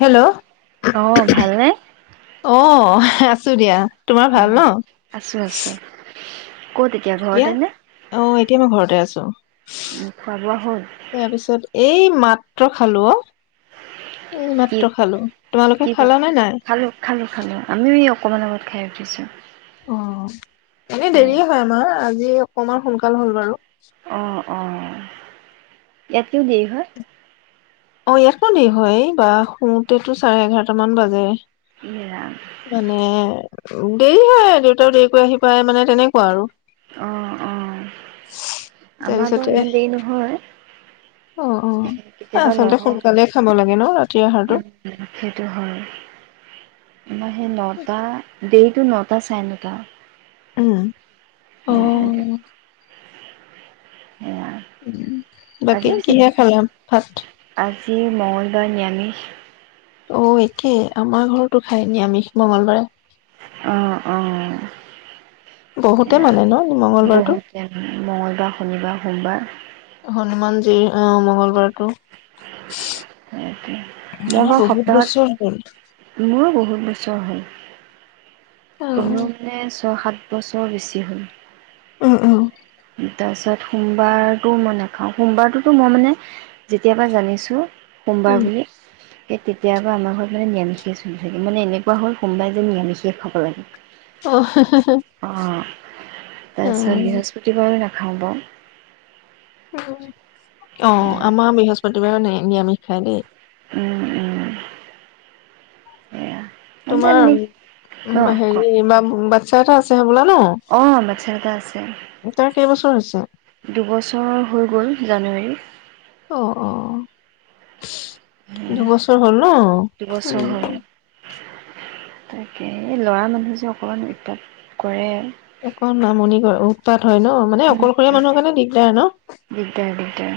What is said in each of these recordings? Hello. অ, ভালনে। অ আছো দিয়া। তোমাৰ ভাল ন অ, আছোঁ আছোঁ। ক'ত এতিয়া, ঘৰতে নে? অ, এতিয়া মই ঘৰতে আছো। উম, খোৱা বোৱা [unintelligible] হ'ল? তাৰপিছত এই মা [unintelligible] খালো অ। কি এইমাত্ৰ খালো, কি তোমালোকে বন খালা নে নাই। অকমান আগত খাই উঠিছোঁ। অ এনে দেৰিয়ে হয় আমাৰ আ আজি অকণমান সোনকাল হ'ল বাৰু অহ অহ ইয়াতকেও দেৰি হয় অ ইয়াতকেও দেৰি হয় বা শুওতেতো চাৰে এঘাৰটা মান বাজে ইয়ে ৰাম। মানে দেৰি হয় দেউতাও দেৰিকৈ আহি পায় মানে তেনেকুৱা আৰু অ অ আমাৰ টো তাৰপিছতে ইমান দেৰি নহয় অ অ এ কেতিয়াবা আচলতে লগাও। সোনকালে খাব লাগে ন ৰাতিৰ আহাৰটো উম, সেইটো হয়। আমাৰ সেই নটা দেৰিটো নটা চাৰে নটা উম অ উম উম উম আজি বাকী পিছে কিহেৰে খালে ভাত আজি মঙ্গলবাৰ নিৰামিষ অ একেই আমাৰ ঘৰতো খায় নিৰামিষ মঙলবাৰে অহ অহ বহুতে মানে ন মংগলবাৰটো মঙলবাৰ শনিবাৰ সোমবাৰ হনুমান জীৰ সেইটোৱে মই আমাৰ বাৰু বহুত বছৰ হ'ল সপ্তাহত, মোৰো বহুত বছৰ হ'ল অ তুমিও মানে ছয় সাত বছৰ বেছি হ'ল অহ অহ তাৰপিছত সোমবাৰটো মই নাখাওঁ, সোমবাৰটোতো মই মানে যেতিয়াৰ পৰা জানিছো সোমবাৰ উম বুলি সেই তেতিয়াৰ পৰা আমাৰ ঘৰত মানে নিৰামিষে চলি থাকে, মানে এনেকুৱা হ'ল সোমাবাৰ দিন নিৰামিষে খাব লাগে অ হে হে অঁ তাৰপিছত বৃহস্প- কৈ নাখাও বাৰু উম অ আমাৰ বৃহস্পতিবাৰো নে নিৰামিষ খায় দেই উম উম সেয়া মানে তোমাৰ হেৰি বা-বা, [unintelligible] অ বাচ্ছা এটা আছে, তাৰ কেইবছৰ হৈছে দুবছৰ হৈ গল। জানুৱাৰী। অ অ। দুবছৰ হ'ল ন? উম্ দুবছৰ হ'ল উম্। তাকে, ল'ৰা মানুহ যে অকণমান উতপাত কৰে। অকণ আমনি কৰে, উতপাত হয় ন, মানে অকলশৰীয়া উম, মানুহৰ কাৰণে দিগদাৰ ন। দিগদাৰ দিগদাৰ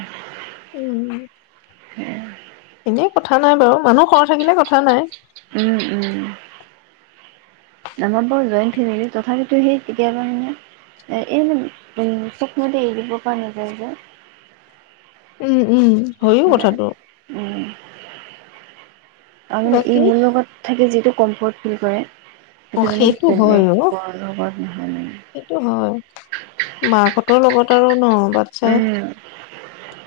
উম উম। এনে কথা নাই বাৰু। মানুহ সৰহ থাকিলে কথা নাই। উম, উম, আমাৰ বাৰু জইন ফেমিলি। তথাপিতো সেই কেতিয়াবা মানে, এই চব সময়তে এৰি দিব পৰা নাযায় যে। উম। উম হয়ও কথাটো। তাৰমানে এই বাকী মোৰ লগত থাকে যিটো কম্ফৰ্ট ফিল কৰে অ' মানে সেইটো বেলেগৰ হয় অ' লগত নহয় মানে সেইটো হয় মাহঁতৰ লগত কাৰণত উম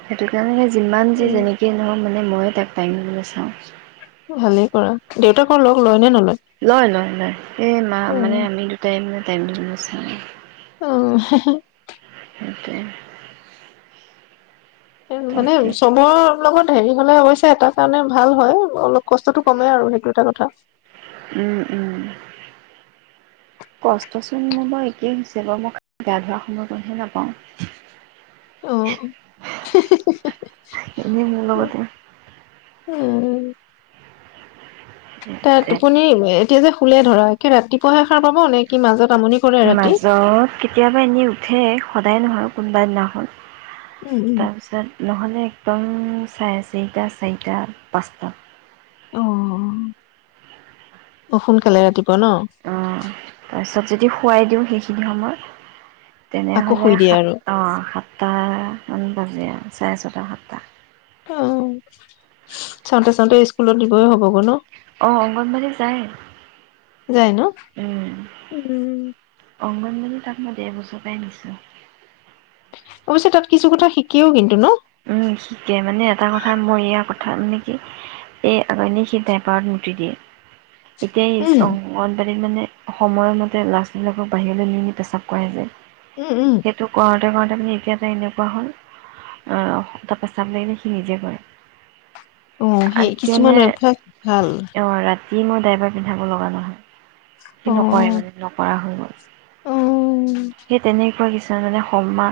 সেইটো কাৰণে যিমান যে উম যেনেকে নহও মানে ময়ে তাক টাইম [unintelligible] চা ভালেই কৰা দেউতাক লগ লয় নে নলয় লয় লয় লয় এই মা অ মানে আমি দুটাই মানে টেণ্ট হৈছে আৰু। অহ, '- হে - হে সেইটোৱে, এ, মানে তাকে চবৰ, লগত হেৰি হলে অৱশ্যে এটা কাৰণে ভাল হয় অলপ কষ্টতটো কমে আৰু সেইটো এটা কথা উম -উম কষ্টচোন মোৰ বাৰ একেই হৈছে বাৰু মই গা ধৰা সময় কণহে অ নাপাওঁ। এনেই মোৰ লগতে উম, ' তাৰ টোপনি এতিয়া যে, শুলে ধৰা একে ৰাতিপুৱাহে সাৰ পাব নে, কি মাজত, আমনি কৰে ৰাতি মাজত কেতিয়াবা এনেই উঠে, সদায় নহয়। কোনোবা এদিনা খন উম উম তাৰপিছত নহ'লে একদম। চাৰে চাৰিটা, চাৰিটা, পাঁচটা। অ', অ', সোনকালে ৰাতিপুৱা। ক, অঁ ন তাৰপিছত যদি খোৱাই দিওঁ, সেইখিনি সময় আকৌ তেনেহ'লে শুই দিয়ে সাত, আৰু অ' সাতটামান। বাজে চাৰে ছটা, সাতটা। অ, চাওঁতে চাওঁতে স্কুলত দিবই হ'ব, গৈ' ন। অঁ অংগনবাড়ী যায় যায় ন। অংগনবড়ী তাক মই দেৰ বজৰ পৰা নিছোঁ। অৱশ্য, তাত কিছু কথা শিকিও কিন্তু ন। উম, শিকে মানে এটা কথা মোৰ ইয়া কথা মানে কি এই আ সি ডাইপাৰত মুতি দিয়ে। এতিয় চ উম অংগনবাডী ব, মানে সময়ৰমতে ল'ৰা ছোৱালী বিলাকক বাহিৰলৈ নি নি পেচাৱ কৰায় যে উম উম সেইটো কৰ [unintelligible] একে এটা এনেকুৱা হ'ল তৰ, পেচাব লাগিলে সি নিজে কৰে অ, সেই আনকি কিছুমান অভ্যাস ভাল। যি মই ড্ৰাইপাৰ পিন্ধাব লগা নহয়। অ সি নকৰে, মানে নকৰা হৈ গ'ল। অ সেই তেনেকুৱা কিছ মানে সমা,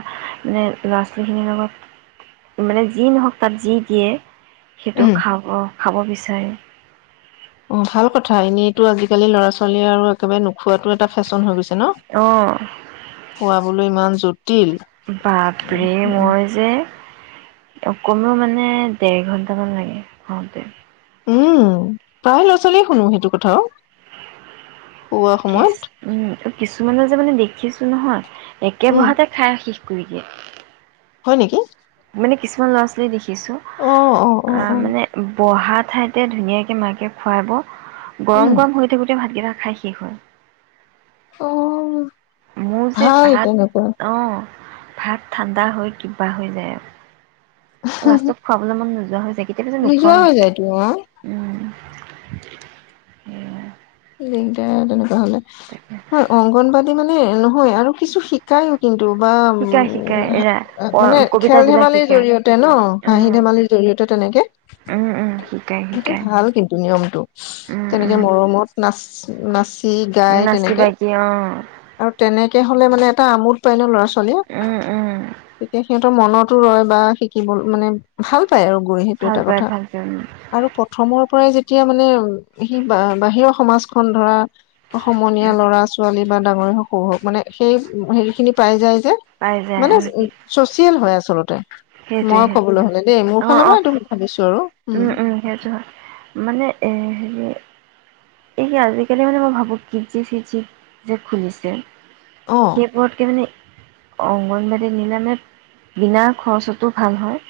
মানে ল'ৰা ছোৱালীখিনিৰ লগত মানে যি নহওক, তাত যি দিয়ে সেইটো উম খাব। খাব বিচাৰে অ, ভাল কথা এনেইটো আজিকালি ল'ৰা ছোৱালী আৰু একেবাৰে ন খোৱাতো এটা ফেশ্বন হৈ গৈছে ন, অঁ খোৱা বুলু, ইমান য'ত। বাপৰে, মই যে কমেও মানে দেৰ ঘন্টামান লাগে ঘতে। উম, প্ৰায় ল'ৰা ছোৱালীয়ে শুনো সেইটো কথাও খোৱা কিছ সময়ত উম কিছুমান যে মানে দেখিছো নহয়। একে উম বহাতে খাই সি গতিকে [unintelligible] হয় নেকি? মানে কিছুমান লৰা ছোৱালী কিছো অ অ অ অ মানে বহাত ঠাইতে ধুনীয়াকৈ মাকে খুৱাব গৰম উম গৰম হৈ থাকোতে ভাতকেইটা খাই শেষ হয় অ মোৰ যে ভাল তেনেকুৱা ভাত অ ভাত ঠাণ্ডা হৈ কিবা হৈ যায় লাষ্টত খুৱাবলৈ মন নোযোৱা হৈ যয় কেতিয়াবা যে নোযোৱা নোখুৱাই হৈ যায়তো অ উম উ কেই তেনেকুৱা লে ন অংগনবাদী মানে এ নহয় আৰু কিছু শিকাইও কিন্তু দুবাৰ শিকাই শিকাই এৰা মানে খেল কবিতাবিলাক ধেমালিৰ শিকায় জৰিয়তে ন হাঁহি উম ধেমালিৰ জৰিয়তে তেনেকে উম উম শিকাই সেইটো শিকাই ভাল কিন্তু নিয়মটো উম তেনেকে উম মৰমত মাছ গীত গাই নাচি তেনেকে বাগি অ আৰু তেনেকে হলে মানে এটা আমোদ পালে ল'ৰা ছোৱালীয়ে উম উম তেতিয়া সিহঁত মনতো ৰৈ বা শিকিব মানে ভাল পাই আৰু গৈ সেইটো ভাল এটা পায় কথা ভাল পায় উম আৰু প্ৰথমৰ পৰাই যেতিয়া মানে সি বা বাহিৰৰ সমাজখন ধৰা সমনীয়া উম ল'ৰা ছোৱালী বা ডাঙৰে হওক সৰু হওক মানে সেই হেৰি খিনি পাই যায় যে পাই যায় মানে উম উ চচিয়েল হৈ আছে আচলতে সেইটোৱে মই সেইটোৱে কবলৈ হলে দেই মোৰ অ ফালৰ অ পৰা এইটোো ভাবিছো আৰু উম মানে [unintelligible] এই আজিকালি মানে মই ভাবোক কি যে সি যে খুলিছে অ সেই পৰ্তকে মানে অংগনবাদী নিলামে বিনাৰ খৰচতো ভাল হয়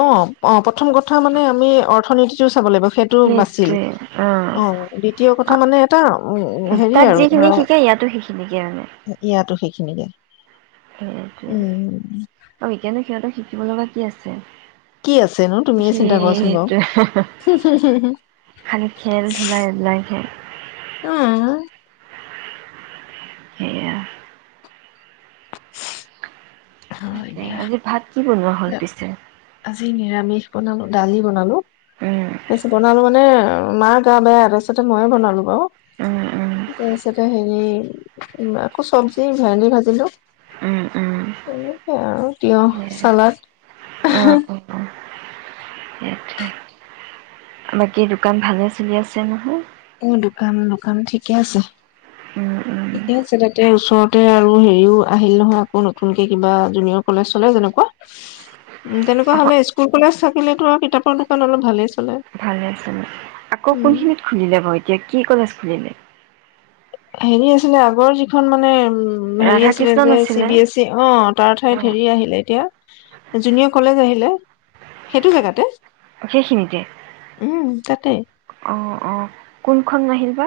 অ অ প প্ৰথম কথা মানে আমি অৰ্থনীতি চাব লাগিব সেইটো বাচিল অ দ্বিতীয় কথা মানে এটা উ হেৰি তাত আৰু যিখিনি ধৰা শিকে ইয়াতো সেইখিনিকে মানে ইয়াতো সেইখিনিকে সেইটোৱে উম ত সকাৰো সিহঁতে থাকিব লগা কি আছে কি আছেনো তুমিয়ে চিন্তা কৰাচোন বাৰু সেইটোয়ে খালি খেল খেলা এইবিলাক খেল উম সেয়া হয় তাকে দিয়া আজি ভাত কি বনোৱা উ হ'ল পিছে? আজি নিৰামিষ বনালো দালি বনালো। উম তাৰপাছত বনালো মানে মাৰ গা বেয়া, তাপাছতে ময়ে বনালোঁ বাৰু। উম উম তাৰপিছতে হেৰি আকৌ চব্জি ভেন্দি ভাজিলো। উম উম তেনেকে আৰু তিয়হ চালাদ উ উ বাকী দোকান ভালে চলি আছে নহয়? অ' দোকান, দোকান ঠিকে আছে উম উম ঠিকে আছে দে তেও ওচৰতে আৰু হেৰিও আহিল নহয় আকৌ নতুনকে কিবা জুনিয়ৰ কলেজ-চলেজ এনেকুৱা। উ অ তেনেকুৱা হ'লে স্কুল-কলেজ থাকিলেতো আৰু কিতাপৰ দোকান অলপ ভালেই চলে। ভালে আছে আকৌ উম কোনখিনিত খুলিলে বাও কি কৰি আছিলি এনে ই হেৰি আছিলে আগৰ যিখন মানে উ হেৰি ৰাধা আছিলে কৃষ্ণ যে চি নাছিলে বি এছ ই, অ' তাৰ অ ঠাইত হেৰি আহিলে এতিয়া জুনিয়ৰ কলেজ আহিলে সেইটো জেগাতে সেইখিনিতেই? উম তাতে অ' অ' কোনখন নাহিল বা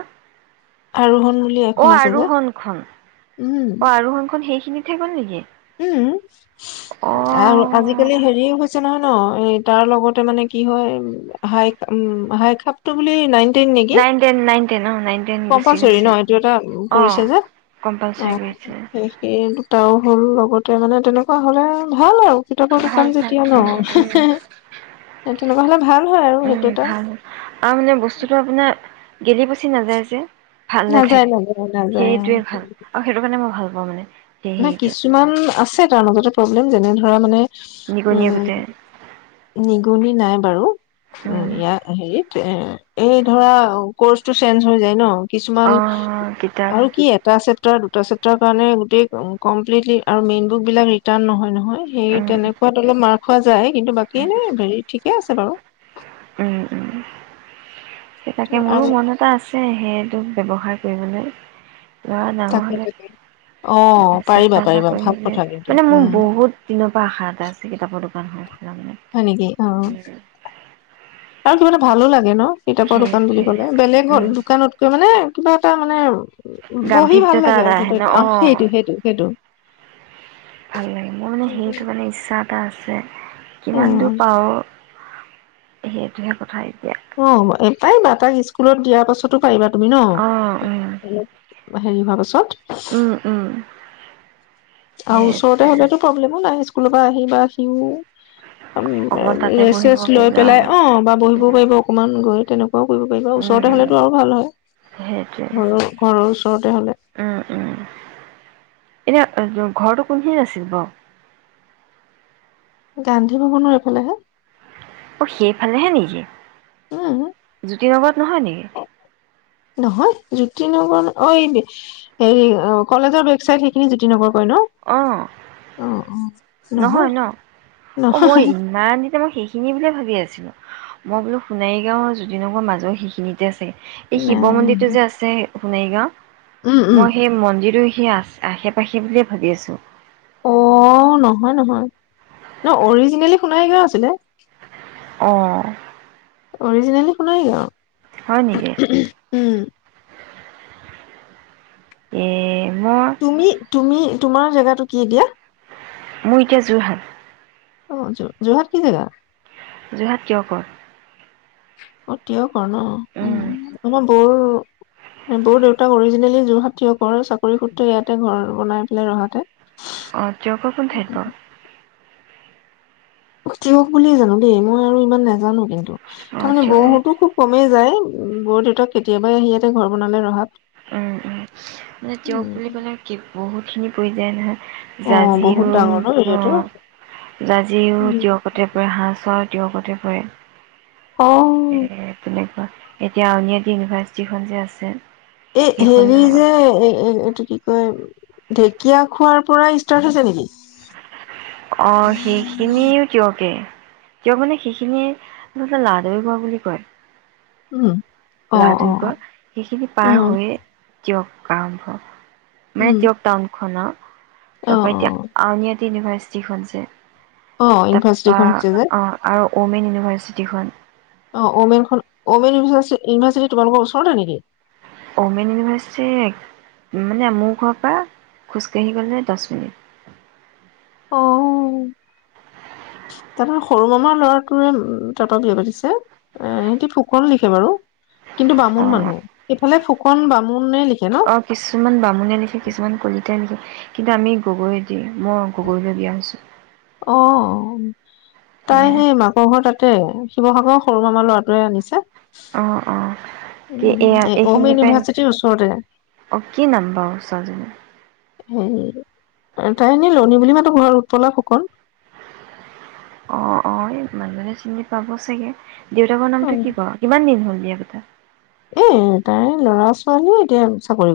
আৰোহন বুলি এখন অ' আছে যে আৰোহন খন। উম অ' আৰোহন খন সেইখিনি শেষ হ'ল নেকি উম অ আৰু আজিকালি হেৰিও হৈছে আছে নহয় ন এই তাৰ লগতে মানে কি হয় হাই উম হাই খাপটো বুলি নাই নেকি, নাইন টেন নাইন টেন অ নাইন টেন গুচি কম্পালচৰি ন গৈছে এইটো এটা অ কৰিছে যে? কম্পালচৰি অ' কৰিছে সেইটো ত হ'ল লগতে মানে তেনেকুৱা হ'লে ভাল আৰু কিতাপৰ ভাল দোকান ভাল যেতিয়া ন। উম উম তেনেকুৱা হলে ভাল হয় আৰু উম হেইটো এটা ভাল আৰু মানে বস্তুটো আপোনাৰ গেলি পচি নাযায় যে, ভালহৈ নাযায় থাকে নাযায় নাযায় অ সেইটোৱে ভাল আৰু সেইটো কাৰণে মই ভাল মই মানে সেই নাই হেৰিটো কিছুমান আছে তাৰ মাজতে প্ৰব্লেম যেনে ধৰা মানে নিগনীয়ে গোটেই উম নিগুনি নাই বাৰু উম এয়া অ হেৰি এ এই ধৰা কৰ্চটো চেঞ্জ হৈ যায় ন কিছুমান অঁ কিতাপ আৰু কি এটা চেপটাৰ ছাত্ৰ ছাত্ৰৰ কাৰণে গোটেই কমপ্লিটলি আৰু মেইন বুক বিলাক ৰিটাৰ্ণ নহয় নহয় সেই উম, তেনেকুৱাত অলপ মাৰ যে কিন্তু বাকী উম, নাই হেৰি ঠিকে আছে বাৰু সেই তাকে মোৰো আৰু মন এটা আছে যে সেইটো ব্যৱহাৰ কৰিবলৈ ল'ৰা ডাঙৰ তাকে হ'লে তাকে অ পাৰিবা চেষ্টা এটা পাৰিবা ভাল কৰিমগে কথা কিন্তু মানে মোৰ উম বহুত দিনৰ পৰা আশা এটা আছে কিতাপৰ দোকানখন খোলা হয় নেকি অ মানে আৰু কিবা এটা ভালো লাগে ন কিতাপৰ দোকান বুলি সেইটোৱে ক'লে বেলেগ হ'ল উম দোকানতকৈ মানে কিবা এটা মানে বহি ভাল গাম্ভীৰ্যতা লাগে এটা আৰু আহে ন সেইটো অ সেইটো সেইটো সেইটো ভাল লাগে মোৰ মানে সেইটো মানে ইচ্ছা এটা আছে কিমান অ দূৰ পাও সেইটোহে কথা এই অ তাই ম তাক স্কুলত দিয়াৰ পাছতো পাৰিবা তুমি ন অ উম হেৰি হোৱা পাছত উম উম আৰু ওচৰতে সেইটোৱে হলেতো প্ৰব্লেমো নাই স্কুলৰ পৰা আহি বা সিও অকমান তাতে ৰেচ বহিব চৰেচ লৈ পাৰিলে পেলাই আৰু অ বা বহিবও উম পাৰিব অকমান গৈ তেনেকুৱাও কৰিব পাৰিব ওচৰতে উম হলেতো আৰু ভাল সেইটোৱে হয় ঘৰৰ ঘৰৰ ওচৰতে হলে এনে ঘৰটো কোনখিনিত আছিল বাউ গান্ধী ভৱনৰ এইফালে হে অ সেইফালেহে নেকি উম জ্যোতি নগৰত নহয় নেকি নহয় জ্যোতি নগৰ অ হেৰি কলেজৰ বেক চাইড সেইখিনি জ্যোতি নগৰ হয় অ ন অ অ নহয় ন অ নহয় মই ইমান দিনে মই সেইখিনি বুলিয়ে ভাবি মই বোলো সোণাৰীগাঁৱ আৰু জ্যোতিনগৰ মাজৰ সেইখিনিতে আছে এই শিৱ নাই মন্দিৰটো যে আছে সোণাৰীগাঁও, নহয় উম উম মই সেই মন্দিৰটো সেইয়াত আশে পাশে বুলিয়ে ভাবি আছো অহ নহয় নহয়, ন অৰিজিনেলি সোণাৰীগাঁও আছিলে অহ অৰিজিনেলি সোণাৰীগাঁও হয় নেকি এ মই তুমি তুমি তোমাৰ জেগাটো কি এতিয়া মোৰ এতিয়া যোৰহাটত অ যোৰ যোৰহাট কি জেগা যোৱা কিয় কৰ অ তেওঁক কৰ ন, উম আমাৰ বৌৰ বৌৰ দেউতাক অৰিজিনেলি যোৰহাট টীয়কৰে চাকৰি সূত্ৰে ইয়াতে ঘৰ বনাই পেলাই ৰহাতে অ টীয়কৰ কোন ঠাইত বাৰু টীয়ক বুলিয়ে জানো দেই মই আৰু ইমান নাজানো কিন্তু বাৰু অ তাৰমানে কিয় বৌহঁতো খুব কমেই যায় উম বৌৰ দেউতাক কেতিয়াবাই আহি ইয়াতে ঘৰ বনালে ৰহাত উম উম মানে তেওঁয়ক বুলি কলে কি বহুত চুমি পৰি যায় নহয় অ বহুত জাঁজীও ডাঙৰ ন এৰিয়াটো অহ জাঁজীও টীয়কতে পৰে হাঁহত তেওঁৰ কতে পৰে ক এ এ এ এ তেনেকুৱা এতিয়া আউনীআটী ইউনিভাৰ্ছিটি খন যে আছে এ হেৰি সেইখনো যে এই এই এইটো কি কয় ঢেকীয়া খোৱাৰ পৰাই ষ্টাৰ্ট হৈছে নেকি অ সেইখিনিও তেওঁ কে তেওঁৰ মানে সেইখিনিৰ কথা লাডুৰিগৰ বুলি কয় উম অ অ লাডুৰিগৰ সেইখিনি পাৰ উম হৈয়ে টীয়ক আৰম্ভ উম মানে টীয়ক টাউনখন আৰু অ তাৰপৰা অ এতিয়া আউনীআটী ইউনিভাৰ্ছিটি টিখম যে অ তাৰপা ইউনিফাৰ্চিটখন হছে যে অ' আৰু ওমেন ইউনিভাৰ্চিটিখন অ ওমেনখন মেন ইউনিভাৰ্চিটি তোমালোকৰ ওচৰতে নেকি ওমেন ইউনিভাৰ্চিটি মানে মোৰ ঘৰৰ পৰা খোজকাাঢ়ি গ'লে দহ মিনিট অ তাৰপ সৰু মামাৰ ল'ৰাটোৱে তাৰপৰা বি পাতিছে এ সিহতি ফুকন লিখে বাৰু কিন্তু বামুণ অ' মানুহ সফালে ফুকন বামুণে লিখ অ কিছুমান বামুণে লিখে কিছুমান কলিতাই লিখে কিন্তু আমি গগৈদি মই গগৈলৈ বিয়া হৈছোঁ অ তাই সেয়া সেই মাকৰ ঘৰ তাত ত শিৱসাগৰৰ সৰু মামাৰ ল'ৰাটোৱে আনিছে অ অ কি উম এয়া এইখিনি অমেন প ইউনিভাৰ্চিটিৰ ওচৰতে অ কি নাম বাৰ ছজনী হ তাই এনে লনী বুলি মাতো ঘৰত উৎপলা ফুকন অ অ মানুহে চিনি পাব চাগে দেউতাকৰ অ নামটো কি ক কিমান দিন হ'ল দিয় কথা এ তাই ল'ৰা ছোৱালীও এতিয়া চাকৰি কৰে